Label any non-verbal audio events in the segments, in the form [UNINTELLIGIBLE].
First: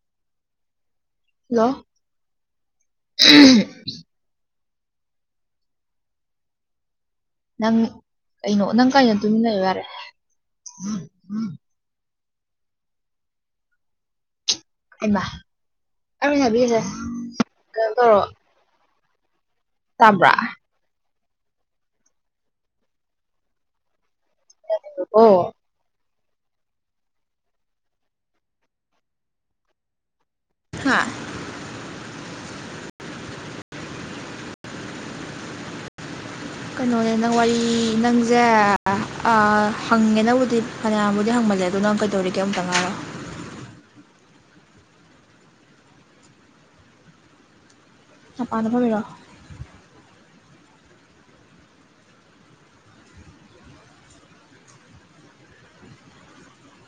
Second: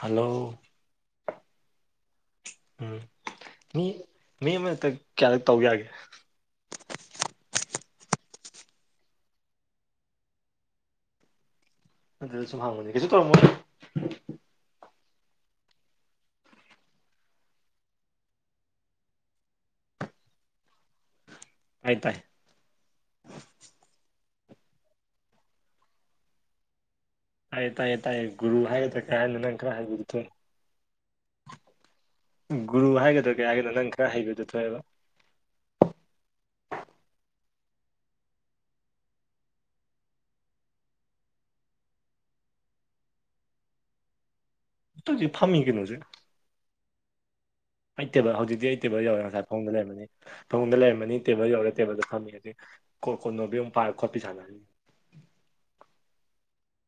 hello hello ꯎꯝ ꯃꯤ ꯃꯤ ꯑꯃꯅ ꯀꯌꯥꯔꯛ ꯇꯧ ꯌꯥꯒꯦ ꯅꯪ ꯀꯩꯅꯣ ꯅꯪ ꯀꯥꯗꯥ ꯇꯨꯃꯤꯟꯅꯔꯣ ꯌꯥꯔꯦ ꯑꯗꯨꯗ ꯁꯨꯝ ꯍꯥꯡꯕꯅꯦ ꯀꯩꯁꯨ ꯇꯧꯔꯝꯃꯣ ꯏꯃ ꯑꯃꯤꯅꯕꯤꯁꯦ ꯀꯣ [INAUDIBLE] ꯇꯥꯕ꯭ꯔꯥ ꯇꯥꯏ ꯇꯥꯏ ꯑꯣ ꯇꯥꯏꯌꯦ ꯇꯥꯏꯌꯦ ꯇꯥꯏꯌꯦ ꯒꯨꯔꯨ ꯍꯥꯏꯒꯗ꯭ꯔ ꯀꯩ ꯍꯥꯏꯅꯤ ꯅꯪ ꯈꯔ ꯍꯩꯕꯗꯨ ꯊꯣꯛꯑꯦ ꯍꯥꯥ ꯒꯨꯔꯨ ꯍꯥꯏꯒꯗ꯭ꯔꯥ ꯀꯩ ꯍꯥꯏꯒꯅꯣ ꯅꯪ ꯈꯔ ꯍꯩꯕꯗꯨ ꯊꯣꯛꯑꯦꯕ ꯀꯩꯅꯣꯅꯦ ꯅꯪ ꯋꯥꯔꯤ ꯅꯪꯁꯦ ꯍꯪꯉꯦ ꯅꯪꯕꯨꯗꯤ ꯐꯅꯌꯥꯝꯕꯨꯗꯤ ꯍꯪꯃꯜꯂꯦ ꯑꯗꯣ ꯅꯪ ꯀꯩꯗꯧꯔꯤꯒꯦ ꯑꯝꯇ ꯉꯥꯏꯌꯣ ꯇꯨꯁꯦ ꯐꯝꯃꯤ ꯀꯩꯅꯣ ꯍꯧꯖꯤꯛ ꯑꯩ ꯇꯦꯕꯜ ꯍꯧꯖꯤꯛꯇꯤ ꯃꯄꯥꯟꯗ ꯑꯩ ꯇꯦꯕꯜ ꯐꯝꯃꯤꯔꯣ ꯌꯧꯔꯦ ꯉꯁꯥꯏ ꯐꯃꯨꯡꯗ ꯂꯩꯔꯝꯕꯅꯤ ꯐꯃꯨꯡꯗ ꯂꯩꯔꯝꯃꯅꯤ ꯇꯦꯕꯜ ꯌꯧꯔꯦ ꯇꯦꯕꯜꯗ ꯐꯝꯃꯤ ꯑꯗꯩ ꯀꯣ ꯀꯣ ꯅꯣꯕꯤ ꯑꯃꯨꯛ ꯄꯥꯔꯒ ꯈꯣꯠꯄꯤ ꯁꯥꯟꯅꯔꯤ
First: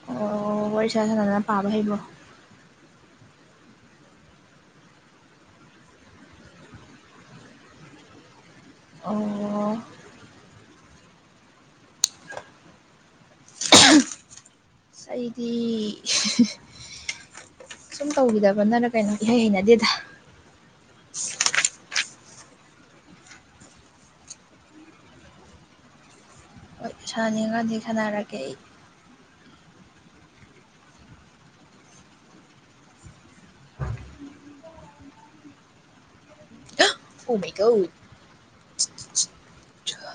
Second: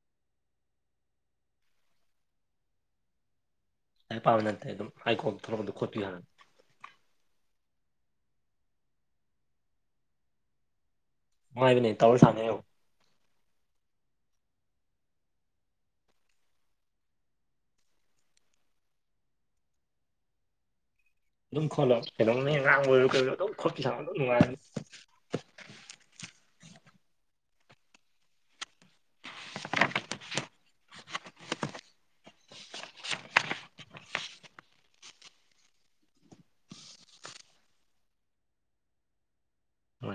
ꯑꯣ ꯋꯥꯔꯤꯁꯥ ꯁꯥꯗꯅ ꯄꯥꯕ ꯍꯩꯕꯔꯣ ꯂꯥꯢꯔꯤꯛ ꯄꯥꯕ ꯅꯠꯇꯦ ꯑꯗꯨꯝ ꯀꯣꯛꯇ ꯊꯣꯛꯂꯥꯛꯄꯗꯣ ꯈꯣꯠꯄꯤ ꯁꯥꯟꯅꯕꯅꯦ ꯑꯣ ꯅꯨꯡꯉꯥꯢꯕꯅꯦ ꯇꯧꯔ ꯁꯥꯟꯅꯔꯒ ꯌꯦꯡꯉꯣ ꯑꯩꯩꯗꯤ ꯁꯨꯝ ꯇꯧꯈꯤꯗꯕꯩꯔ ꯀꯩꯅꯣ ꯢꯍꯩ ꯍꯩꯅꯗꯦꯗ ꯑꯗꯨꯝ ꯈꯣꯠꯂꯣ ꯀꯩꯅꯣꯝ ꯑꯗꯨꯝ ꯉꯥꯡꯕ ꯑꯣꯏꯔꯣ ꯀꯩ ꯑꯣꯏꯔꯣ ꯑꯗꯨꯝ ꯈꯣꯠꯄꯤ ꯁꯥꯟꯅꯕ ꯑꯗꯨꯝ ꯅꯨꯡꯉꯥꯏꯕꯅꯦ ꯁꯥꯟꯅꯥꯅꯤꯡꯉꯥꯗꯤ ꯁꯥꯟꯅꯔꯒꯦ ꯑꯩ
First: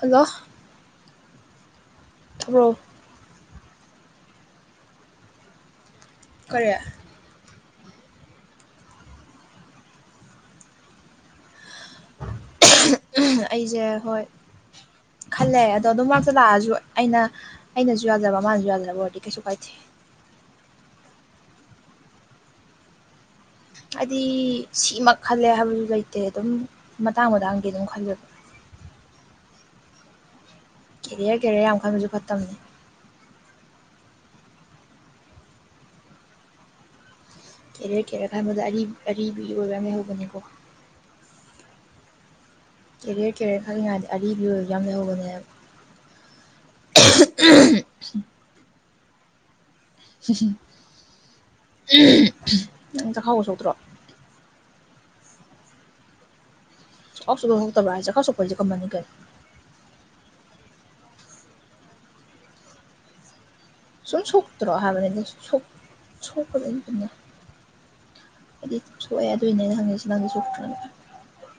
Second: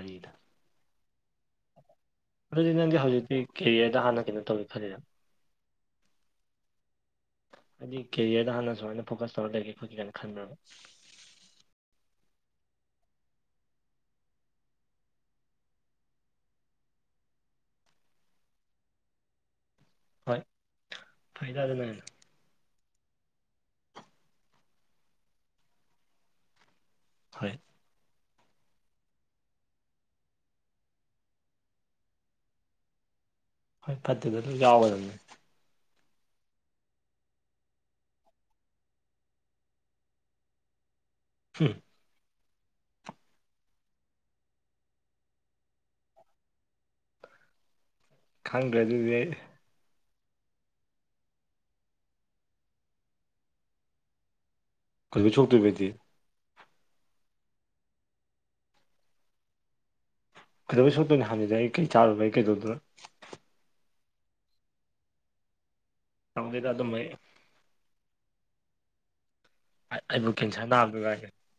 ꯍꯜꯂꯣ ꯑꯗꯨꯗꯤ ꯇꯥꯕ꯭ꯔꯣ ꯅꯪꯒꯤ ꯍꯧꯖꯤꯛꯇꯤ ꯀꯦꯔꯤꯌꯔꯗ ꯍꯥꯟꯅ ꯀꯩꯅꯣ ꯇꯧꯒꯦ ꯈꯜꯂꯤꯅꯣ ꯀꯔꯤ ꯍꯥꯏꯗꯤ ꯀꯦꯔꯤꯌꯔꯗ ꯍꯥꯟꯅ ꯁꯨꯃꯥꯏꯅ ꯐꯣꯀꯁ ꯇꯧꯔ ꯂꯩꯒꯦ ꯈꯣꯠꯀ‌ꯦ ꯀꯥꯏꯅ ꯈꯟꯕ꯭ꯔꯕ ꯑꯩꯁꯦ ꯍꯣꯏ ꯈꯜꯂꯦ ꯑꯗꯣ ꯑꯗꯨꯝ ꯃꯥꯔꯛꯇ ꯂꯥꯛꯑꯁꯨ ꯑꯩꯅ ꯑꯩꯅꯁꯨ ꯌꯥꯗꯕ ꯃꯥꯅꯁꯨ ꯌꯥꯗ꯭ꯔꯕ ꯑꯣꯏꯔꯗꯤ ꯀꯩꯁꯨ ꯀꯥꯏꯗꯦ ꯍꯣꯏ ꯐꯩꯗ ꯑꯗꯨꯅ ꯍꯥꯏꯗꯤ ꯁꯤꯃꯛ ꯈꯜꯂꯦ ꯍꯥꯏꯕꯁꯨ ꯂꯩꯇꯦ ꯑꯗꯨꯝ ꯃꯇꯥꯡ ꯍꯣꯏ ꯃꯇꯥꯡꯒ‌ꯤ ꯑꯗꯨꯝ ꯈꯜ ꯀꯦꯔꯤꯌꯔ ꯀꯦꯔꯤꯌꯔ ꯌꯥꯝ ꯈꯟꯕꯁꯨ ꯐꯠꯇꯕꯅꯦ ꯍꯣꯏ ꯐꯠꯇ‌ꯦꯕ ꯑꯗꯨꯝ ꯌꯥꯎꯒꯗꯕꯅꯤ ꯀꯦꯔꯤꯌꯔ ꯀꯦꯔꯤꯌꯔ ꯈꯟꯕꯗ ꯑꯔꯤ ꯑꯔꯤꯕꯤ ꯑꯣꯏꯕ ꯌꯥꯝ ꯂꯩꯍꯧꯕꯅꯤꯀꯣ [UNINTELLIGIBLE] ꯀꯦꯔꯤꯌꯔ ꯀꯦꯔꯤꯌꯔ ꯈꯟꯂꯤꯉꯥꯏꯗꯤ ꯑꯔꯤꯕꯤ ꯑꯣꯏꯕ ꯌꯥꯝ ꯂꯩꯍꯧꯕꯅꯦꯕ ꯈꯪꯗ꯭ꯔꯦ ꯑꯗꯨꯗꯤ ꯑꯩ ꯅꯪ ꯆꯈꯥꯎꯒ ꯁꯣꯛꯇ꯭ꯔꯣ ꯀꯩꯗꯧ ꯁꯣꯛꯇꯣꯏꯕ ꯑꯧꯗꯤ ꯆꯈꯥꯎ ꯁꯨꯡꯁ‌ꯣꯛ ꯁꯣꯛꯇꯕꯔ‌ꯣ ꯍꯥꯏꯁꯦ ꯆꯈꯥꯎ ꯁ‌ꯣꯛꯄ ꯍꯥꯏꯁ‌ꯦ ꯀꯃꯟꯅꯤ ꯀꯩꯅ‌ꯣ ꯀꯩꯗꯧꯕꯩ ꯁꯣꯛꯇꯣꯏꯅ‌ꯣ ꯍꯥꯏꯕꯅꯤꯗ ꯑꯩ ꯀꯩꯝ ꯆꯥꯔꯨꯕ ꯂꯩ ꯀꯩꯗꯧꯗꯣꯏꯅ‌ꯣ ꯁ‌ꯣꯏ ꯁ‌ꯣꯛꯇꯔꯣ ꯍꯥꯟꯅꯗꯩꯁꯨ ꯁ‌ꯣꯛ ꯇꯧꯗ‌ꯦꯗ ꯑꯗꯨꯝꯕꯩ ꯑꯩꯗꯤ ꯁꯣꯛꯑꯦ ꯑꯗꯨꯏꯅꯦ ꯑꯩ ꯍꯪꯉꯛꯏꯁ‌ꯦ ꯑꯩꯕꯨ ꯅꯪꯗꯤ‌ ꯀꯦꯟꯁꯔ ꯅꯥꯕꯗꯣ ꯉꯥꯏꯔꯦ ꯁ‌ꯣꯛꯇꯔ‌ꯅ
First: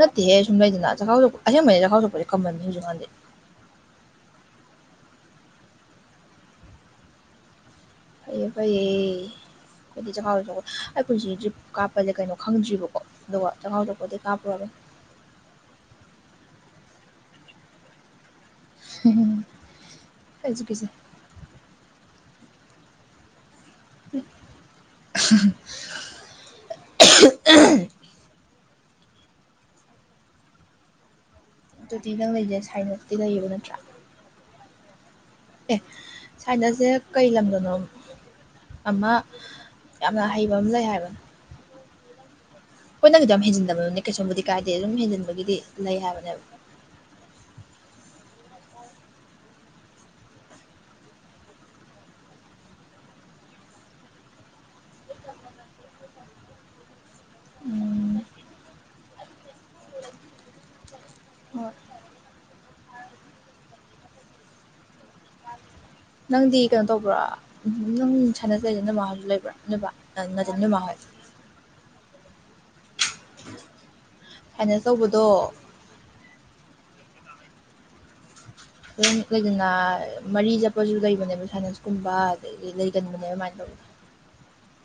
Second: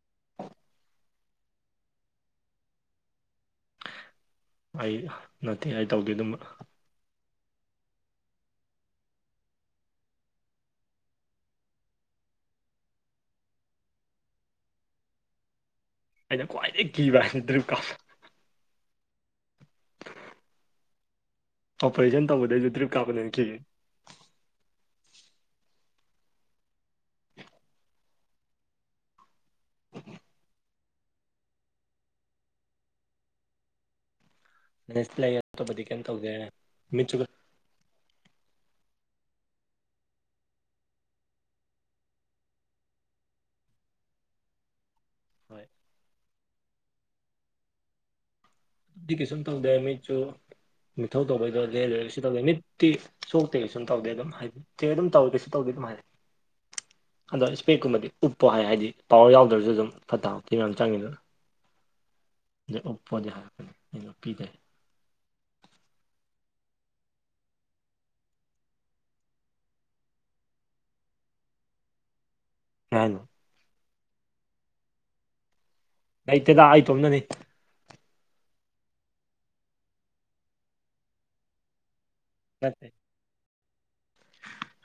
ꯅꯠꯇꯦꯍꯦ ꯁꯨꯝ ꯂꯩꯗꯅ ꯆꯥꯈꯥꯎꯁ‌ꯣꯛꯄ ꯑꯁꯦꯡꯕꯩꯅ‌ꯦ ꯆꯈꯥꯎꯁ‌ꯣꯛꯄꯁꯦ ꯀꯃꯟꯅ‌ꯦ ꯍꯧꯖꯤꯛ ꯀꯟꯗꯤ ꯑꯩ ꯅꯠꯇꯦ ꯑꯩ ꯇꯧꯗꯦ ꯑꯗꯨꯝꯕ ꯐꯩꯌꯦ ꯐꯩꯌꯦ ꯑꯩꯗꯤ ꯆꯈꯥꯎꯁꯨ ꯁ‌ꯣꯛꯄꯩ ꯑꯩ ꯄꯨꯟꯁꯤꯁ‌ꯦ ꯗ꯭ꯔꯤꯞ ꯀꯥꯞꯄꯁꯦ ꯀꯩꯅꯣ ꯈꯪꯗ꯭ꯔꯤꯕꯀꯣ ꯗꯧꯕ ꯆꯈꯥꯎ ꯁ‌ꯣꯛꯄꯗꯩ ꯀꯥꯞꯄꯨꯔꯕ ꯑꯩꯅ ꯈ꯭ꯋꯥꯏꯗꯒꯤ ꯀꯤꯕ ꯗ꯭ꯔꯤꯞ ꯀꯥꯞꯄ [UNINTELLIGIBLE] ꯑꯣꯄꯔꯦꯁꯟ ꯇꯧꯕꯗꯩꯁꯨ ꯗ꯭ꯔꯤꯞ ꯀꯥꯞꯄꯅ ꯍ‌ꯦꯟꯅ ꯀꯤ [UNINTELLIGIBLE] ꯑꯗꯨꯗꯤ ꯅꯪ ꯂꯩꯖꯦ ꯁꯥꯏꯅꯁꯇꯤ ꯂꯩꯌꯦꯕ ꯅꯠꯇ꯭ꯔꯥ ꯁꯥꯏꯅꯁꯇꯤ ꯂꯩꯌ‌ꯦ ꯑꯦ ꯁꯥꯏꯅꯁ ꯁꯦ ꯀꯩ ꯂꯝꯗꯅꯣ ꯑꯃ ꯌꯥꯝꯅ ꯍꯩꯕ ꯑꯃ ꯂꯩ ꯍꯥꯏꯕꯅꯤ ꯍ‌ꯣꯏ ꯅꯪꯒꯤꯗ‌ꯣ ꯌꯥꯝ ꯍꯦꯟꯖꯤꯟꯗꯕ ꯑ‌ꯣꯏꯗꯤ ꯀꯩꯁꯨꯝꯕꯨꯗꯤ ꯀꯥꯏꯗꯦ ꯑꯗꯨꯝ ꯍꯦꯟꯖꯤꯟꯕꯒꯤꯗꯤ ꯂꯩ ꯍꯥꯏꯕꯅꯦꯕ ꯑꯩꯗꯤ ꯀꯩꯁꯨꯝ ꯇꯧꯗꯦ ꯃꯤꯠꯁꯨ ꯃꯤꯊꯧ ꯇꯧꯕꯩꯗ‌ꯣ ꯂ‌ꯦꯟꯂꯨꯔ‌ꯦ ꯀꯩꯁꯨꯝ ꯇꯧꯗꯦ ꯃꯤꯠꯇꯤ ꯁꯣꯛꯇꯦ ꯀꯩꯁꯨꯨꯝ ꯇꯧꯗꯦ ꯑꯗꯨꯝ ꯍꯥꯏꯗꯤ ꯆꯦꯛ ꯑꯗꯨꯝ ꯇꯧꯋ‌ꯦ ꯀꯩꯁꯨꯝ ꯇꯧꯗꯦ ꯑꯗꯨꯝ ꯍꯥꯏ ꯑꯗꯣ ꯏꯁꯄꯔ‌ꯦꯛ ꯀꯨꯝꯕꯗꯤ ꯎꯝ ꯎꯞꯄꯣ ꯍꯥꯏ ꯍꯥꯏꯗꯤ ꯄꯋꯥꯔ ꯌꯥꯎꯗ꯭ꯔꯁꯨ ꯑꯗꯨꯝ ꯐꯠꯇ ꯍꯥꯎꯊꯤ ꯃꯌꯥꯝ ꯆꯪꯉꯤꯗꯅ ꯍ‌ꯣꯏ ꯑꯗ‌ꯣ ꯎꯞꯄꯣꯗꯤ ꯍꯥꯏꯔꯛꯄꯅꯤ ꯑꯩꯅ ꯎꯞꯄꯤꯗꯕ ꯅꯪꯗꯤ ꯀꯩꯅꯣ ꯇꯧꯕꯔ‌ꯣ ꯅꯪ ꯁꯥꯏꯅꯁ ꯂꯤꯗ‌ꯣ ꯅ‌ꯣꯏꯃꯥ ꯍ‌ꯣꯏꯁꯨ ꯂꯩꯕ꯭ꯔ‌ꯣ ꯅ‌ꯣꯏꯕꯥ ꯑꯥ ꯅꯠꯇ‌ꯦ ꯅ‌ꯣꯏꯃꯥꯍꯣꯏ ꯀꯩ ꯍꯥꯏꯅ‌ꯣ ꯁꯥꯏꯅꯁ ꯇꯧꯕꯗꯣ ꯂꯩꯇꯦꯗ ꯑꯩ ꯏꯇꯣꯝꯇꯅꯤ ꯑꯗꯨꯝ ꯂꯩꯗꯅ ꯃꯔꯤ ꯆꯠꯄꯁꯨ ꯂꯩꯕꯅꯦꯕ ꯁꯥꯏꯅꯁ ꯀꯨꯝꯕ ꯑꯗꯒꯤ ꯅꯠꯇꯦ ꯂꯩꯒꯟꯕꯅꯦꯕ ꯑꯗꯨꯃꯥꯏꯅ ꯇꯧꯕ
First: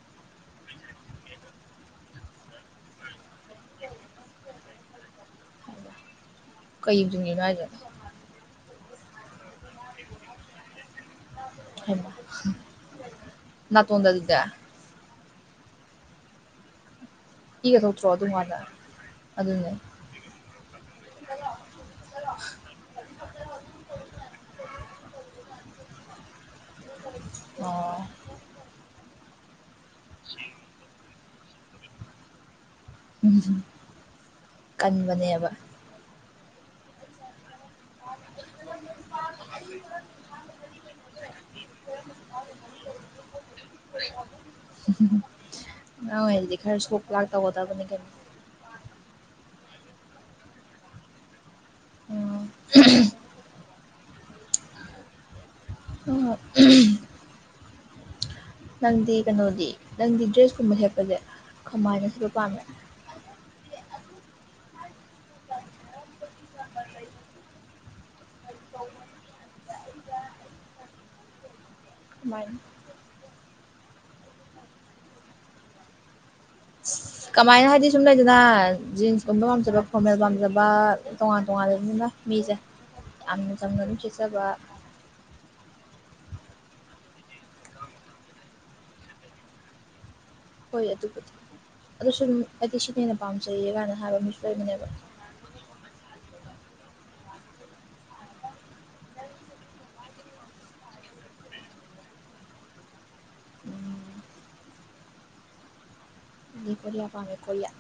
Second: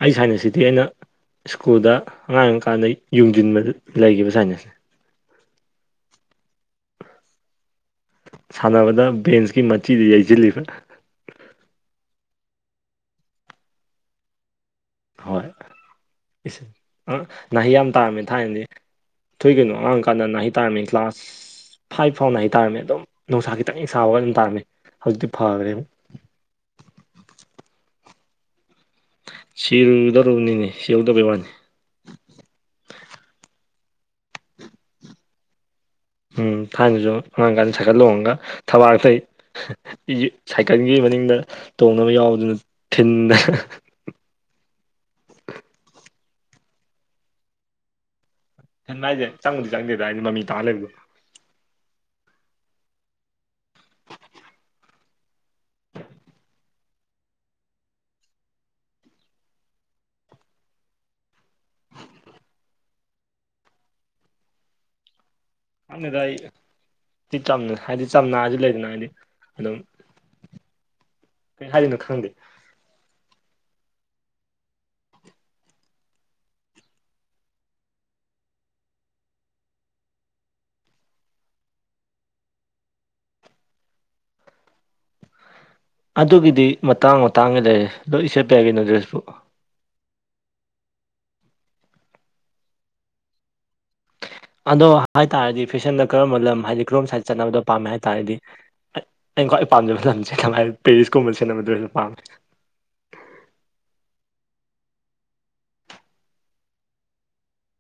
ꯑꯩ ꯁꯥꯏꯅꯁꯁꯤꯗꯤ ꯑꯩꯅ ꯁ꯭ꯀꯨꯜꯗ ꯑꯉꯥꯡ ꯑꯣꯏꯔꯤꯀꯥꯟꯗ ꯌꯨꯡꯁꯤꯟꯕꯗ ꯂꯩꯈꯤꯕ ꯁꯥꯏꯅꯁꯅꯦ ꯍꯥꯏꯕ ꯀꯩ ꯌꯨꯡꯖꯤꯟꯈꯤꯕ‌ꯅ‌ꯣ ꯍꯥꯏꯖꯦ ꯁꯥꯟꯅꯕꯗ ꯕꯦꯟꯁꯀꯤ ꯃꯆꯤꯗ ꯌꯩꯁꯤꯜꯂꯤꯕ ꯍꯩꯃꯥ ꯅꯇ‌ꯣꯟꯗ ꯑꯗꯨꯗꯤ ꯍꯣꯏ ꯏꯁ ꯑꯥ ꯅꯥꯍꯤ ꯏꯒ ꯌꯥꯝ ꯊꯣꯛꯇ꯭ꯔꯣ ꯇꯥꯔꯝꯃ‌ꯦ ꯑꯗꯨꯝꯀꯥꯟꯗ ꯊꯥꯏꯅꯗꯤ ꯊꯣꯛꯏ ꯑꯗꯨꯅꯦ ꯀꯩꯅꯣ ꯑꯉꯥꯡ ꯑꯣꯏꯀꯥꯟꯗ ꯅꯥꯍꯤ ꯇꯥꯔꯝꯃ‌ꯦ ꯀ꯭ꯂꯥꯁ ꯐꯥꯏꯚ ꯐꯥꯎ ꯅꯥꯍꯤ ꯇꯥꯥꯔꯝꯃꯦ ꯑꯗꯨꯝ ꯅꯨꯡꯁꯥ ꯈꯤꯇꯪ ꯍ‌ꯦꯛ ꯁꯥꯕꯒ ꯑꯗꯨꯝ ꯇꯥꯔꯝꯃꯦ ꯍꯧꯖꯤꯛꯇꯤ ꯐꯈ꯭ꯔꯦ ꯑꯣ ꯁꯤꯔꯝꯒꯗꯧꯔꯕꯅꯤꯅꯦ ꯁꯤꯍꯧꯗꯕꯩ ꯋꯥꯅꯤ ꯎꯝ ꯀꯟꯕꯅꯦꯕ ꯎꯝ ꯊꯥꯏꯅꯁꯨ ꯑꯉꯥꯡ ꯀꯥꯟꯗ ꯁꯥꯏꯀꯜ ꯂ‌ꯣꯡꯉꯒ ꯊꯕꯥꯛꯇꯩ ꯏ ꯁꯥꯏꯀꯜꯒꯤ ꯃꯅꯤꯡꯗ ꯇꯣꯡꯅꯕ ꯌꯥꯎꯕꯗꯨꯅ ꯊꯤꯟꯗ [UNINTELLIGIBLE] ꯑꯉꯥꯡ ꯑꯣꯏꯔꯤꯗꯗꯤ ꯈꯔ ꯁꯣꯛ ꯂꯥꯛ ꯇꯧꯒꯗꯅ‌ꯦ ꯀꯩꯅ‌ꯣ ꯍꯦꯟ ꯍꯥꯏꯁꯦ ꯆꯪꯉꯗꯤ ꯆꯪꯗꯦꯗ ꯍꯥꯏꯗꯤ ꯃꯃꯤ ꯇꯥꯜ ꯂꯩꯕꯗꯣ ꯑꯣ ꯑꯣ ꯅꯪꯗꯤ ꯀꯩꯅꯣꯗꯤ ꯅꯪꯗꯤ ꯗ꯭ꯔꯦꯁꯀꯨꯝꯕ ꯁꯦꯠꯄꯁꯦ ꯈꯃꯥꯏꯅꯁꯨꯔꯨ ꯄꯃꯦ ꯍꯥꯟꯅꯗ ꯑꯩ ꯁꯤ ꯆꯝ ꯍꯥꯏꯗꯤ ꯆꯝꯅ ꯍꯥꯏꯁꯨ ꯂꯩꯗꯅ ꯍꯥꯏꯗꯤ ꯍꯜꯂꯣ ꯀꯩ ꯍꯥꯏꯡꯅ ꯥꯏ [INAUDIBLE] ꯀꯃꯥꯏꯅ ꯍꯥꯏꯗꯤ ꯁꯨꯝ ꯂꯩꯗꯅ ꯖꯤꯟꯁꯀꯨꯝꯕ ꯄꯥꯝꯖꯕ ꯐꯣꯔꯃꯦꯜ ꯄꯥꯝꯖꯕ ꯇꯣꯉꯥꯟ ꯇꯣꯉꯥꯟ ꯂꯩꯕꯅꯤꯅ ꯃꯤꯖ‌ꯦ ꯌꯥꯝꯅ ꯆꯝꯅ ꯑꯗꯨꯝ ꯁ‌ꯦꯠꯆꯕ ꯑꯗꯨꯒꯤꯗꯤ ꯃꯇꯥꯡ ꯃꯇꯥꯡꯒꯤ ꯂꯩꯔꯦ ꯂꯣꯏ ꯁꯦꯠꯄ ꯌꯥꯏ ꯀꯩꯅꯣ ꯗ꯭ꯔꯦꯁꯄꯨ ꯍꯣꯏ ꯑꯗꯨꯕꯨꯗꯤ ꯑꯗꯨꯁꯨ ꯑꯗꯨꯝ ꯑꯩꯗꯤ ꯁꯤꯅ ꯍꯦꯟꯅ ꯄꯥꯝꯖꯩꯌꯦ ꯀꯥꯏꯅ ꯍꯥꯏꯕ ꯃꯤꯁꯨ ꯑꯗꯣ ꯂꯩꯕꯅꯦꯕ ꯍꯥꯏ ꯇꯥꯔꯗꯤ ꯐꯦꯁꯟꯗ ꯀꯔꯝꯕ ꯂꯝ ꯍꯥꯏꯗꯤ ꯀꯔꯣꯝ ꯁꯥꯏꯗ ꯆꯠꯅꯕꯗꯣ ꯄꯥꯝꯃꯦ ꯍꯥꯏ ꯇꯥꯔꯗꯤ ꯑ ꯑꯩꯅ ꯈ꯭ꯋꯥꯏ ꯄꯥꯝꯖꯕ ꯂꯝꯁꯦ ꯀꯃꯥꯏꯅ ꯄꯦꯔꯤꯁꯀꯨꯝꯕ ꯁ‌ꯦꯠꯅꯕ ꯗ‍꯭ꯔ‌ꯦꯁꯇꯨ ꯄꯥꯝꯃꯦ ꯎꯝ ꯑꯗꯤ ꯀ‌ꯣꯔꯤꯌꯥ ꯄꯥꯝꯃꯦ ꯀ‌ꯣꯔꯤꯌꯥ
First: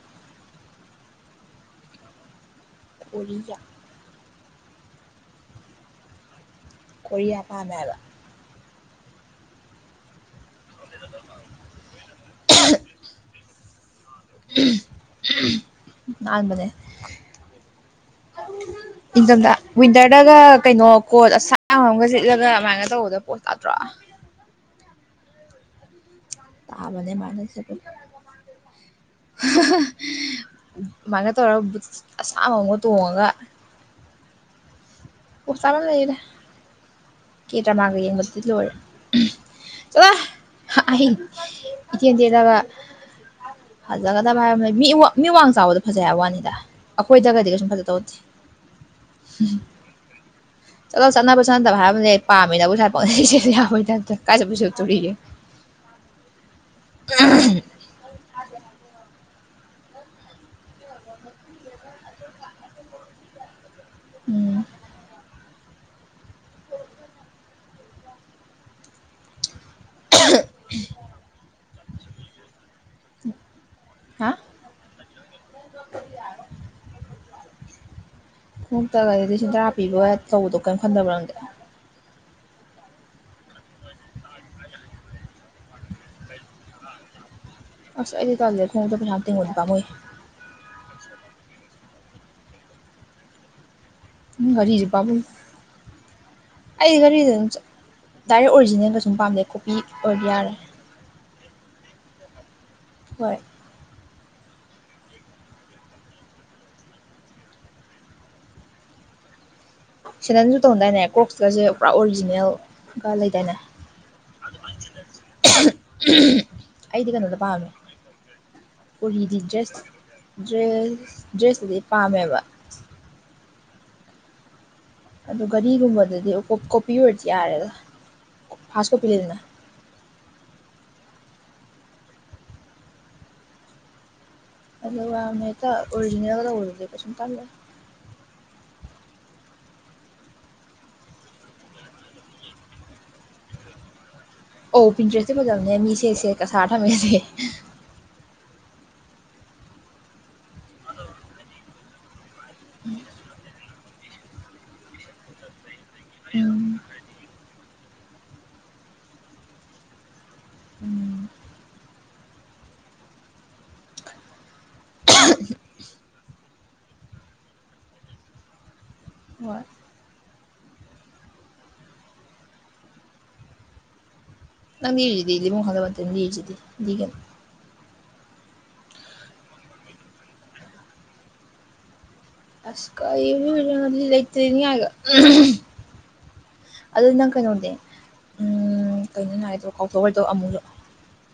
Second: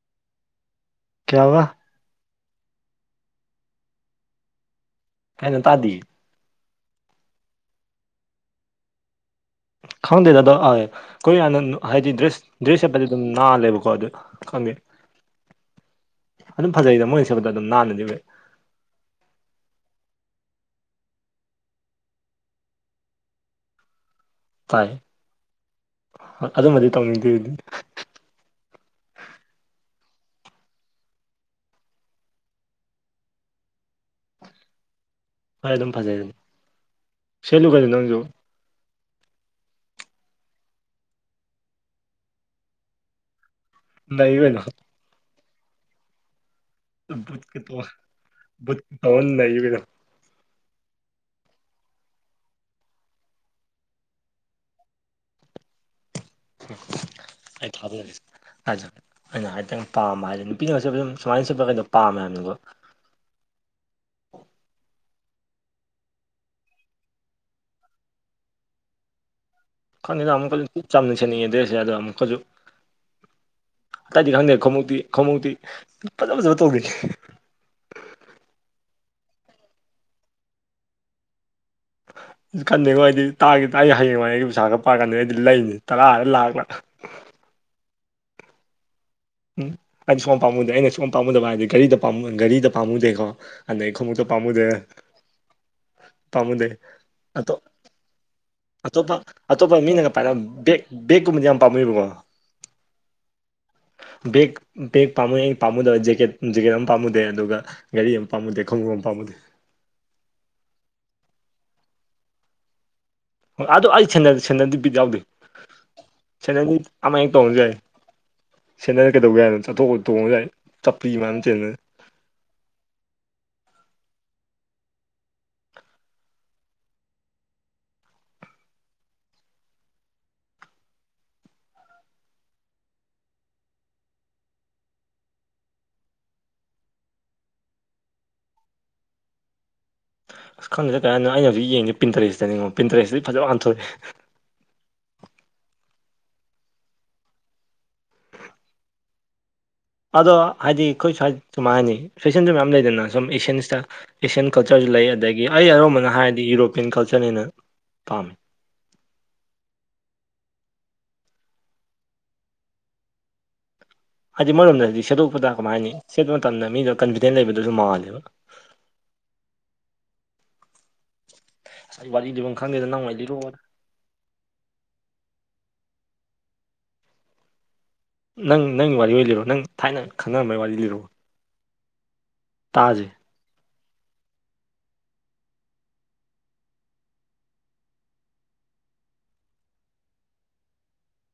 ꯀꯌꯥꯕ ꯀ‌ꯣꯔꯤꯌꯥ ꯀꯩꯅ‌ꯣ ꯇꯥꯗꯤꯏ ꯀ‌ꯣꯔꯤꯌꯥ ꯄꯝꯃ‌ꯦ ꯍꯥꯏꯕ ꯈꯪꯗꯦꯗ ꯑꯗ‌ꯣ ꯑꯥꯏ ꯈ‌ꯣꯏ ꯍꯥꯟꯅ ꯑ ꯍꯥꯏꯗꯤ ꯗ꯭ꯔꯦꯁ ꯗ꯭ꯔꯦꯁ ꯁ‌ꯦꯠꯄꯗꯤ ꯑꯗꯨꯝ ꯅꯥꯜꯂꯦꯕꯀꯣ ꯑꯗꯨ ꯈꯪꯗꯦ ꯅꯥꯟꯕꯅꯦ ꯑꯗꯨꯝ ꯐꯖꯩꯗ ꯃꯣꯏꯅ ꯁꯦꯠꯄꯗ ꯑꯗꯨꯝ ꯅꯥꯟꯅꯗꯤ ꯎꯏ ꯏꯪꯊꯝꯗ ꯋꯤꯟꯇꯔꯗꯒ ꯀꯩꯅꯣ ꯀꯣꯠ ꯑꯁꯥꯡ ꯕ ꯑꯝꯒ ꯂꯤꯠꯂꯒ ꯑꯗꯨꯃꯥꯏꯅ ꯇꯧꯕꯗꯣ ꯄꯣꯁ ꯇꯥꯗ꯭ꯔꯣ ꯇꯥꯏ ꯑꯗꯨꯃꯗꯤ ꯇꯧꯅꯤꯡꯗ꯭ꯔꯤ [UNINTELLIGIBLE] ꯑꯃꯥꯏꯅ ꯇꯧꯔꯒ ꯕꯨꯠꯁ ꯑꯁꯥꯡꯕ ꯑꯝꯒ ꯇꯣꯡꯉꯒ ꯍꯣꯏ ꯑꯣꯝꯆꯥꯛ ꯑꯗꯨꯝ ꯂꯩꯗ ꯐꯖꯩ ꯁꯦꯠꯂꯨ ꯀꯩꯅꯣ ꯀꯦꯗ꯭ꯔꯃꯥꯒ ꯅꯪꯁꯨ ꯌꯦꯡꯕꯁꯤꯗꯤ ꯂꯣꯏꯔꯦ ꯆꯠꯂ‌ꯣꯍ ꯑꯩ ꯏꯇ‌ꯦꯟ ꯇ‌ꯦꯜꯂꯒ ꯅꯩꯌꯨ ꯐꯖꯒꯗꯕ ꯍꯥꯏꯕ ꯀꯩꯅꯣ ꯑꯝ ꯂꯩ ꯃꯤ ꯃꯤ ꯋꯥꯡ ꯆꯥꯎꯕꯗꯣ ꯐꯖꯩ ꯍꯥꯏ ꯋꯥꯅꯤꯗ ꯑꯩꯈꯣꯏꯗꯒꯗꯤ ꯕꯨꯠꯀ ꯀꯩꯁꯨꯝ ꯇꯣꯡꯉ ꯐꯖꯇꯧ ꯇ‌ꯦ ꯕꯨꯠꯀ ꯇꯣꯡꯉ ꯅꯩꯌꯨ ꯀꯩꯅꯣ ꯆꯠꯂꯣ ꯆꯠꯅꯕ ꯆꯠꯅꯗꯕ ꯍꯥꯏꯕ ꯑꯝ ꯂꯩ ꯄꯝꯃꯤꯗꯕꯨ ꯁꯥꯄ‌ꯣꯟ [UNINTELLIGIBLE] ꯁ‌ꯦꯠ ꯌꯥꯕꯩ ꯇꯥꯏꯞꯇ ꯀꯥꯏ ꯆꯠꯄꯗꯕꯨ ꯁ‌ꯦꯠꯇꯨꯔꯤꯒ‌‌ꯦ ꯑꯩ [UNINTELLIGIBLE] ꯊꯗ‌ꯣꯛꯏ ꯍꯥꯏꯖ ꯑꯩꯅ ꯍꯥꯏꯐꯇꯪ ꯄꯥꯝꯕ ꯍꯥꯏꯗꯤ ꯅꯨꯄꯤꯅꯒ ꯁ‌ꯦꯠꯄ ꯁꯨꯡ ꯁꯨꯃꯥꯏꯅ ꯁ‌ꯦꯠꯄ ꯗꯨꯝ ꯄꯥꯝꯃꯦ ꯍꯥꯏꯕꯅꯤꯀꯣ ꯎꯝ ꯈꯪꯉꯤꯅ ꯑꯃꯨꯛꯀꯁꯨ ꯁꯨꯝ ꯆꯝꯅ ꯁꯦꯠꯅꯤꯡꯑꯦ ꯗ꯭ꯔꯦꯁꯦ ꯑꯗꯣ ꯑꯃꯨꯛꯀꯁꯨ ꯍꯥ ꯑꯇꯩꯏꯗꯤ ꯈꯪꯗꯦ ꯈꯣꯡꯉꯣꯛꯇꯤ ꯈꯣꯡꯉꯣꯛꯇꯤ ꯐꯖ ꯐꯖꯕ ꯇꯧꯔꯤꯅꯦ ꯈꯛꯇꯒꯗꯤ ꯂꯤꯁꯤꯡ ꯇꯔꯥ ꯄꯤꯕꯒ ꯇꯧꯕꯗꯣ ꯀꯩꯅꯝꯟꯗꯕ꯭ꯔꯣꯪꯗꯦ ꯑꯗꯨ ꯀꯟꯗꯦꯉꯣ ꯑꯩꯗꯤ ꯇꯥꯛꯈꯤꯗ ꯑꯩ ꯍꯌꯦꯡꯉ ꯑꯩꯒꯤ ꯄꯩꯁꯥ ꯈꯔ ꯄꯥꯔ ꯀꯥꯟꯗ ꯑꯩꯗꯤ ꯂꯩꯅꯤ ꯇꯔꯥꯑꯔꯒ ꯂꯥꯛꯂꯥ ꯑꯁꯗꯤ ꯆꯦ ꯊ ꯎꯝ ꯍꯥꯏꯗꯤ ꯁꯨꯝ ꯄꯥꯝꯃꯨꯗꯦ ꯑꯩꯅ ꯁꯨꯝ ꯄꯥꯃꯨꯗꯕ ꯍꯥꯏꯗꯤ ꯔꯤꯗ ꯒꯥꯔꯤꯗ ꯄꯥꯝꯃꯨꯗꯦꯀꯣ ꯑꯈꯣꯃꯨꯛꯇ ꯎꯝ ꯄꯥꯃꯨꯗꯦ ꯘꯔꯤꯖꯨ ꯄꯥꯝꯃꯨꯏ ꯄꯥꯃꯨꯗꯦ ꯑꯣ ꯇꯔ ꯑꯣꯏ ꯑꯇꯣꯞꯄ ꯑꯇꯣꯞꯄ ꯃꯤꯅꯒ ꯄꯥꯏ ꯕꯦꯛ ꯕꯦꯒꯀꯨꯝꯕꯗꯤ ꯌꯥꯝ ꯄꯥꯝꯅꯕꯀꯣ ꯍꯣꯏ ꯕꯦ ꯕ‌ꯦꯛ ꯄꯥꯝꯃꯨꯏ ꯑꯩ ꯄꯥꯝꯃꯨꯗꯕ ꯖꯦꯀꯦꯠ ꯖꯦꯀꯦꯠ ꯑꯃ ꯄꯥꯝꯃꯨꯗꯦ ꯑꯗꯨꯒ ꯒꯥꯔꯤ ꯑꯃ ꯄꯥꯝꯃꯨꯗꯦ ꯈꯣꯡꯎꯞ ꯑꯃ ꯄꯥꯝꯃꯨꯗꯦ ꯁꯦꯗꯟꯁꯨ ꯇ‌ꯣꯡꯗꯥꯏꯅꯦ ꯀ꯭ꯔꯣꯛꯁ ꯀꯁꯦ ꯄꯨꯔꯥ ꯑꯣꯔꯤꯖꯤꯅꯦꯜꯒ ꯂꯩ ꯍꯣꯏ ꯑꯗ‌ꯣ ꯑꯩ ꯁꯦꯟꯗꯟ ꯁ‌ꯦꯟꯗꯟꯗꯤ ꯕꯤꯠ ꯌꯥꯎꯗꯦ ꯁꯦꯟꯗꯟꯗꯤ ꯑꯩꯗꯤ ꯑꯃ ꯍꯦꯛ ꯀꯩꯅꯣꯗꯣ ꯇ‌ꯣꯡꯉꯁꯨ ꯄꯥꯝꯃꯦ ꯌꯥꯏ ꯁꯦꯟꯗꯟ ꯎꯔꯤꯗꯤ ꯀꯩꯗꯧꯒꯦ ꯍꯥꯏꯅꯣ ꯗ꯭ꯔꯦꯁ ꯆꯠꯊꯣꯛꯄ ꯇꯣꯡꯉꯁꯨ ꯌꯥꯥꯏ ꯆꯄ꯭ꯔꯤ ꯗ꯭ꯔꯦꯁ ꯃꯥꯟꯕ ꯁ‌ꯦꯜꯗꯜ ꯗ꯭ꯔꯦꯁꯇꯨꯗꯤ ꯄꯥꯝꯃꯦꯕ ꯑꯗꯨ ꯒꯥꯔꯤꯒꯨꯝꯕꯗꯗꯤ ꯀ‌ꯣ ꯀꯣꯄꯤ ꯑꯣꯏꯔꯗꯤ ꯌꯥꯔꯦꯗ ꯐꯥꯔꯁ ꯀꯣꯄꯤ ꯂꯩꯗꯅ ꯑꯂꯨꯒꯥꯝ ꯍ‌ꯦꯛꯇ ꯑꯣꯔꯤꯖꯤꯅꯦꯜ ꯇꯧꯕꯗꯨꯗꯤ ꯀꯩꯁꯨꯝ ꯀꯜꯂ‌ꯦ ꯑ ꯈꯪꯗ‌ꯦꯗ ꯀꯩ ꯍꯥꯏꯅ‌ꯣ ꯑꯩ ꯍꯧꯖꯤꯛ ꯌꯦꯡꯉꯦ ꯄꯤꯟꯇꯔꯦꯁꯇꯅꯤꯉ‌ꯣ ꯄꯟꯇꯔꯦꯁꯤꯇꯗꯤ ꯐꯖ ꯉꯥꯛꯇ ꯊ‌ꯣꯛꯑꯦ ꯑꯣ ꯄꯤꯟꯇ꯭ꯔꯦꯁꯇꯤ ꯐꯖꯕꯅꯦ ꯃꯤꯁꯦ ꯁꯦꯠꯀ ꯁꯥꯔ ꯊꯝꯃꯦꯁꯤꯗꯤ ꯑꯗꯣ ꯍꯥꯏꯗꯤ ꯑꯩꯈꯣꯏ ꯁ꯭ꯋꯥꯏꯁꯨ ꯀꯃꯥꯏꯅꯤ ꯐꯦꯁꯟꯁꯨ ꯃꯌꯥꯝ ꯂꯩꯗꯅ ꯁꯨꯝ ꯑꯦꯁꯤꯌꯥꯟꯁꯇ ꯑꯦꯁꯤꯌꯥꯟ ꯀꯜꯆꯔꯁꯨ ꯂꯩ ꯑꯗꯒꯤ ꯑꯩ ꯑꯔꯕꯅ ꯍꯥꯏꯔꯗꯤ ꯎꯝ ꯌꯨꯔꯣꯄ꯭ꯌꯟ ꯀꯜꯆꯔꯅꯦꯅ ꯄꯥꯝꯃꯤ ꯎꯝ ꯍꯥꯏꯗꯤ ꯃꯔꯣꯏꯔꯣꯝꯗ ꯍꯥꯏꯗꯤ ꯁꯦꯠꯇꯣꯛꯄꯗ ꯀꯃꯥꯏꯅꯤ ꯁꯦꯠꯣꯛꯄ ꯃꯇꯝꯗ ꯃꯤꯗꯣ ꯀꯟꯐꯤꯗꯦꯟ ꯂꯩꯕꯗꯨꯁꯨ ꯃꯥꯜꯂꯦꯕ ꯍꯣꯏ ꯑꯩꯁ ꯋꯥꯔꯤꯗꯤꯝ ꯈꯪꯗꯦꯗ ꯅꯪꯉꯥꯏ ꯂꯤꯔꯣꯑꯣ ꯅꯪ ꯌꯦꯖꯗꯦ ꯏ ꯂꯤ ꯃꯣꯡ ꯍꯂꯕꯗꯅꯤꯖꯗꯦꯒ ꯅꯪ ꯅꯪꯒꯤ ꯋꯥꯔꯤ ꯑꯣꯏ ꯂꯤꯔꯣ ꯅꯪ ꯊꯥꯏꯅ ꯈꯪꯉꯝꯕꯒꯤ ꯋꯥꯔꯤ ꯂꯤꯔꯣ ꯑꯁ ꯀ ꯑꯩ ꯃ ꯃ ꯂꯩꯇꯅꯤ ꯍꯥꯏꯒ ꯑꯗꯨ ꯅꯪ ꯀꯩꯅꯣꯗꯤ ꯀꯩꯅꯣ ꯅ ꯍꯥꯏꯗꯣ ꯀꯥꯎꯊꯣꯛꯑꯗꯣ ꯑꯃꯨꯛꯂꯛꯑꯣ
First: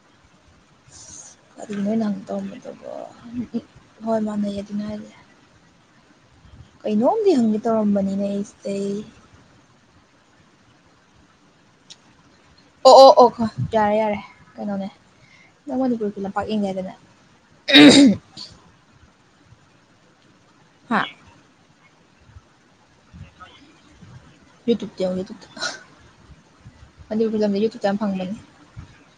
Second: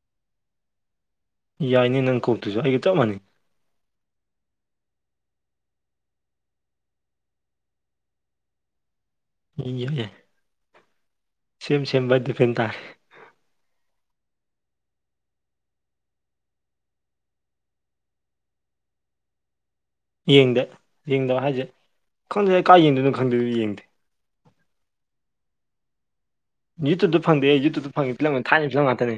[UNINTELLIGIBLE] ꯑꯗꯨ ꯅꯣꯏꯅꯪ ꯅꯪ ꯀꯣꯛꯇꯨꯁꯨ ꯑꯩꯒ ꯇꯧꯔꯝꯃꯦꯗꯕꯣ ꯆꯞ ꯃꯥꯟꯅꯩ ꯍꯣꯏ ꯃꯥꯟꯅꯩꯌꯦ ꯑꯗꯨ ꯍꯥꯏꯥꯏꯔꯦ ꯀꯩꯅꯣꯝꯗꯤ ꯍꯪꯒꯦ ꯇꯧꯔꯝꯕꯅꯤꯅꯦ ꯑꯩ ꯁꯤꯗꯩ ꯏ ꯌꯥ ꯌꯥꯏ ꯁꯦꯝ ꯁꯦꯝ ꯗꯤꯐꯦꯟ ꯇꯥ ꯑꯣ ꯑꯣ ꯑꯣ ꯈꯣꯏ ꯌꯥꯔꯦ ꯌꯥꯔꯦ ꯀꯩꯅꯣꯅꯦ ꯅꯉꯗꯤ ꯀꯄꯤꯂ ꯄ ꯌꯦꯉꯔꯅꯦ ꯌꯦꯡꯗꯦ ꯍꯥ ꯌꯦꯡꯗꯕ ꯍꯥꯏꯁꯦ ꯈꯪꯗꯦ ꯀꯥꯏ ꯌꯦꯡꯗꯣꯏꯅꯣ ꯈꯪꯗꯦꯗꯤ ꯌꯦꯡꯗꯦ ꯗꯨꯗꯗꯨ ꯌꯨꯇꯨꯞꯇ ꯐꯪꯗꯦ ꯌꯨꯇꯌꯨꯞꯇ ꯐꯪꯦꯤꯂꯝꯒ ꯊꯥꯏꯅ ꯐꯤꯂꯝ ꯉꯥꯛꯇꯅꯦ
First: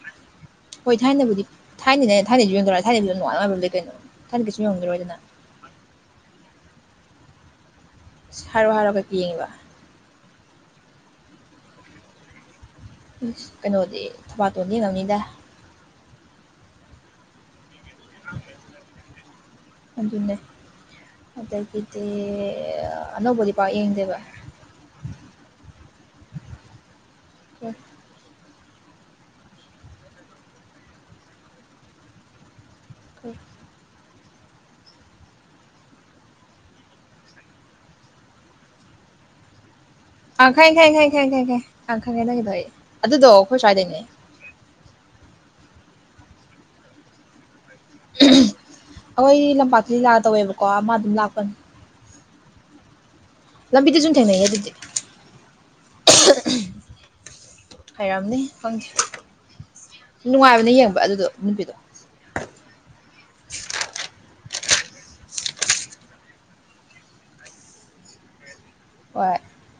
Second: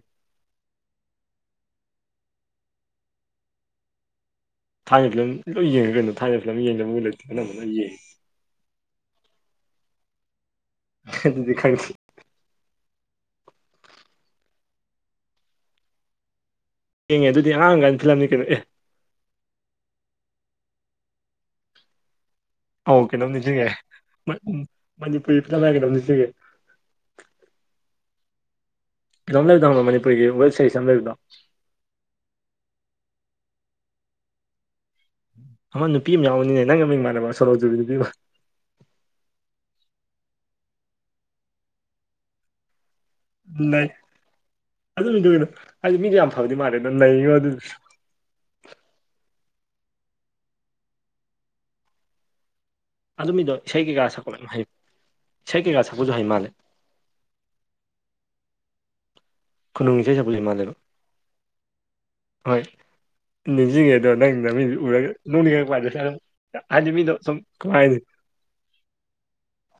ꯍꯣꯏ ꯊꯥꯏꯅꯕꯨꯗꯤ ꯊꯥꯏꯅꯅꯦ ꯊꯥꯏꯅꯁꯨ ꯌꯣꯟꯗꯧꯔ ꯊꯥꯏꯅꯕꯕꯨꯗꯅꯨꯡꯉꯉꯕ ꯂꯩ ꯀꯩꯅꯣ ꯊꯃ ꯊꯥꯏꯅ ꯐꯤꯂꯝ ꯂꯣꯏ ꯌꯦꯡꯉꯒ ꯀꯩꯅꯣ ꯊꯥꯏꯅ ꯐꯤꯂꯝ ꯌꯦꯡꯖꯕꯨ ꯂ ꯂꯩꯦ ꯀꯅꯝꯕ ꯂꯣꯏ ꯌꯦꯉꯦ ꯍꯔꯥꯎ ꯍꯥꯔꯒ ꯄꯤꯉꯤꯕ ꯑꯗꯨꯗꯤ ꯈꯪꯁꯤ ꯀꯩꯅꯣꯗꯤ ꯊꯕꯥꯇꯣꯟꯗꯤ ꯌꯦꯡ ꯉꯝꯅꯤꯗ ꯌꯦꯡꯉꯦ ꯑꯗꯨꯗꯤ ꯑꯉꯥꯡꯉꯀꯥꯟ ꯐꯤꯂꯝꯅꯤ ꯀꯩꯅꯣ ꯑꯦ ꯑꯗꯨꯟꯅꯅꯦ ꯑꯗꯒꯤ ꯇ ꯑꯣ ꯀꯩꯅꯣꯝ ꯅꯤꯡꯁꯤꯡꯉꯦ ꯃꯅꯤꯄꯨꯔꯤ ꯐꯤꯂꯝ ꯍꯥꯏ ꯀꯩꯅꯣꯝ ꯅꯤꯡꯁꯤꯡꯉꯦ ꯑꯣ ꯀꯣ ꯂꯩꯗꯣ ꯃꯅꯤꯄꯨꯔꯒꯤ ꯋꯦꯠ ꯁꯥꯏꯁ ꯑꯃ ꯂꯩꯕꯗꯣ ꯀ ꯑꯃ ꯅꯨꯄꯤ ꯑꯃ ꯌꯥꯎꯕꯅꯤꯅꯦ ꯅꯪꯒ ꯃꯤ ꯏꯃꯥꯟꯅꯕ ꯁꯣꯍꯧꯖꯨꯕꯗꯨꯕꯤꯕ ꯇꯈꯥꯏ ꯈꯥꯏ ꯈꯥꯏ ꯈꯥꯏ ꯈꯥꯏ ꯈꯥꯏ ꯇꯪꯈꯥꯏꯈꯩꯗꯒꯤꯗꯣ ꯑꯗꯨꯗꯣ ꯑꯩꯈꯣꯏ ꯁ꯭ꯋꯥꯏꯗꯩꯅꯦ ꯑꯗꯨꯅꯤꯗꯨꯒꯤꯩꯅꯣ ꯍꯥꯏꯗꯤ ꯃꯤꯗꯤ ꯌꯥꯝ ꯐꯕꯗꯤ ꯃꯥꯜꯂꯦ ꯅ ꯂꯩꯉꯣ ꯑꯗꯨꯁꯨ ꯑꯩꯈꯣꯏ ꯂꯝꯄꯥꯛꯇꯗꯤ ꯂꯥꯛ ꯇꯧꯋꯦꯕꯀꯣ ꯑꯃ ꯑꯗꯨꯝ ꯂꯥꯛꯄꯅꯤ ꯑꯗꯨꯒꯤꯗꯣ ꯏꯁꯩ ꯂꯝꯕꯤꯗꯁꯨ ꯀꯩꯀꯥ ꯑꯗꯨꯝ ꯁꯛꯄ ꯊꯦꯡꯅꯩꯌꯦ ꯂꯣꯏꯝ ꯍ ꯑꯗꯨꯗꯤ ꯏꯁꯩ ꯀꯩꯀꯥ ꯁꯛꯄꯁꯨ ꯍꯩ ꯃꯥꯜꯂꯦ ꯍꯥꯏꯔꯑꯝꯅꯦ ꯈꯪꯗꯦ ꯈꯨꯅꯨꯡ ꯏꯁꯩ ꯁꯛꯄꯁꯨ ꯍꯩ ꯅꯨꯡꯉꯥꯏꯕꯅꯦ ꯃꯥꯜꯂꯦꯕ ꯌꯦꯡꯕ ꯑꯗꯨꯗꯣ ꯅꯨꯄꯤꯗꯣ ꯍꯣꯏ ꯅꯤꯡꯁꯤꯡꯉꯦ ꯑꯗꯣ ꯅꯪ ꯅ ꯃꯤ ꯎꯔꯒ ꯅ ꯈ ꯄꯥꯏꯗ ꯑꯗꯃꯤꯗꯣ ꯁꯨꯝ ꯀꯥꯏꯗ ꯍꯣꯏ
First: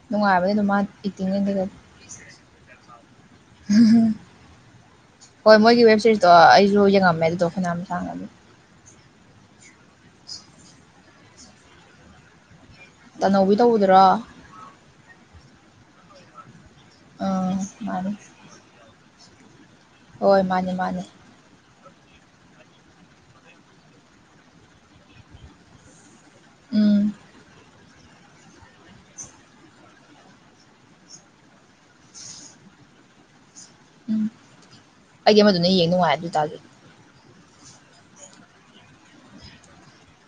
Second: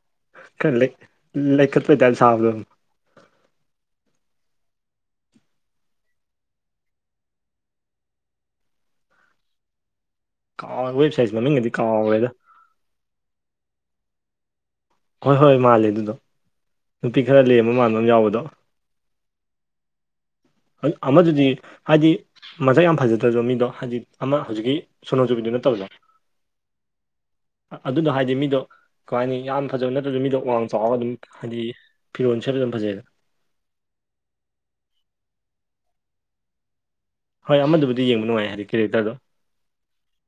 ꯅꯨꯡꯉꯥꯏꯕꯒꯤ ꯑꯗꯨ ꯃꯥ ꯑꯦꯇꯤꯡ ꯑꯗꯨꯗ [UNINTELLIGIBLE] ꯁꯥꯕꯗ ꯍꯣꯏ ꯃꯣꯏꯒꯤ ꯋꯦꯕ ꯁꯔꯤꯁꯇꯣ ꯑꯩꯁꯨ ꯌꯦꯡꯉꯝꯃꯦ ꯑꯗꯨꯗꯣ ꯐꯅꯌꯥꯝ ꯁꯥꯡꯕꯅꯤ ꯀꯥꯎ ꯋꯦꯕ ꯁꯔꯤꯁ ꯃꯃꯤꯡꯒꯗꯤ ꯀꯥꯎꯔꯦꯗ ꯇꯅꯧꯕꯤ ꯇꯧꯕꯗꯨꯔꯣ ꯍꯣꯏ ꯍꯣꯏ ꯃꯥꯜꯂꯦ ꯑꯗꯨꯗꯣ ꯅꯨꯄꯤ ꯈꯔ ꯎꯝ ꯂꯦꯝꯕ ꯃꯥꯟꯕ ꯑꯃ ꯃꯥꯅꯤ ꯌꯥꯎꯕꯗꯣ ꯍꯣꯏ ꯃꯥꯅꯦ ꯃꯥꯅꯦ ꯑꯃ ꯑꯗꯨꯗꯤ ꯍꯥꯏꯗꯤ ꯃꯁꯛ ꯌꯥꯝ ꯐꯖꯗ꯭ꯔꯁꯨ ꯃꯤꯗꯣ ꯍꯥꯏꯗꯤ ꯑꯃ ꯍꯧꯖꯤꯛꯀꯤ ꯁꯣꯅꯣꯖꯨꯕꯤꯗꯨ ꯅꯠꯇꯕꯗꯣ ꯎꯝ ꯑꯗꯨꯗꯣ ꯍꯥꯏꯗꯤ ꯃꯤꯗꯣ ꯀꯩꯥꯍꯥꯏꯅꯤ ꯌꯥꯝ ꯐꯖꯕ ꯅꯠꯇ꯭ꯔꯁꯨ ꯃꯤꯗꯣ ꯋꯥꯡ ꯆꯥꯎꯔꯒ ꯑꯗꯨꯝ ꯍꯥꯏꯗꯤ ꯐꯤꯔꯣꯜ ꯁꯦꯠꯕ ꯐꯖꯩꯕ ꯎꯝ ꯑꯩꯗꯤ ꯃꯗꯨꯅ ꯌꯦꯡ ꯅꯨꯡꯉꯥꯏ ꯑꯗꯨ ꯑꯣꯏꯇꯥꯔꯁꯨ ꯍꯣꯏ ꯑꯃꯗꯨꯕꯨꯗꯤ ꯌꯦꯡꯕ ꯅꯨꯡꯉꯥꯏ ꯍꯥꯏꯗꯤ ꯀꯦꯔꯦꯛꯇꯔꯗꯣ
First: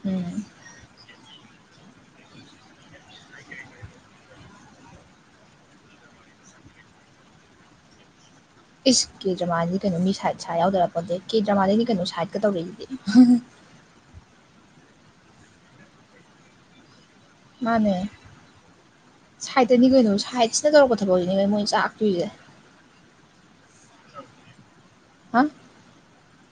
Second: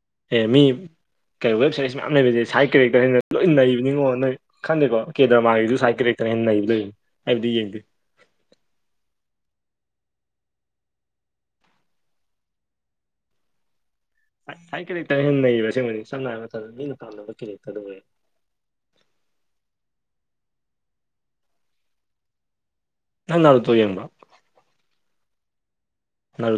ꯎꯝ ꯑꯦ ꯃꯤ ꯀꯩ ꯋꯦꯕ ꯁꯔꯤꯁ ꯃꯌꯥꯝ ꯂꯩꯕꯁꯦ ꯁꯥꯏꯠ ꯀꯦꯔꯦꯛꯇꯔ ꯍꯥꯏꯅ ꯂꯣꯏ ꯂꯩꯕꯅꯤꯉꯣ ꯅꯣꯏ ꯈꯟꯗꯦꯀꯣ ꯀꯦꯗꯔꯃꯥꯒꯤꯁꯨ ꯁꯥꯏꯠ ꯀꯦꯔꯦꯛꯇꯔꯅ ꯍꯦꯟꯅ ꯅꯩꯕ ꯂꯩꯕꯅꯤ ꯑꯩꯗ ꯌꯦꯡꯗꯦ ꯏꯁ ꯀꯦꯗ꯭ꯔꯃꯥꯂꯗꯤ ꯀꯩꯅꯣ ꯃꯤ ꯁꯥꯏꯠ ꯁꯥꯏꯠ ꯌꯥꯎꯗꯔꯌꯄꯣꯟꯇꯦ ꯀꯦꯗ꯭ꯔꯃꯥꯗꯗꯤ ꯀꯩꯅꯣ ꯁꯥꯏꯠꯅ ꯇꯧꯔꯛ ꯏꯁꯤꯗꯤ ꯍꯥꯏ ꯀꯦꯔꯦꯛꯇꯔ ꯍꯦꯟꯅ ꯅꯩꯕ ꯁꯦꯡꯕꯗꯤ ꯁꯝꯅ ꯍꯥꯏꯔꯕ ꯃꯇꯝꯗ ꯃꯤꯅ ꯄꯥꯝꯅꯕ ꯀꯦꯔꯦꯛꯇꯔꯗꯣ ꯃꯥꯅꯦ ꯑꯣꯏꯌꯦ ꯁꯥꯏꯠꯇꯅꯤ ꯀꯩꯅꯣ ꯁꯥꯏꯠꯁꯤꯅ ꯇꯧꯔꯛꯄ ꯊꯕꯛꯁꯤꯅꯦ ꯃꯣꯏ ꯆꯥꯛꯇꯣꯏꯁꯦ ꯅꯪ ꯅꯥꯔꯨꯇꯣ ꯌꯦꯡꯕꯔꯣ ꯍꯥ ꯅꯥꯔꯨ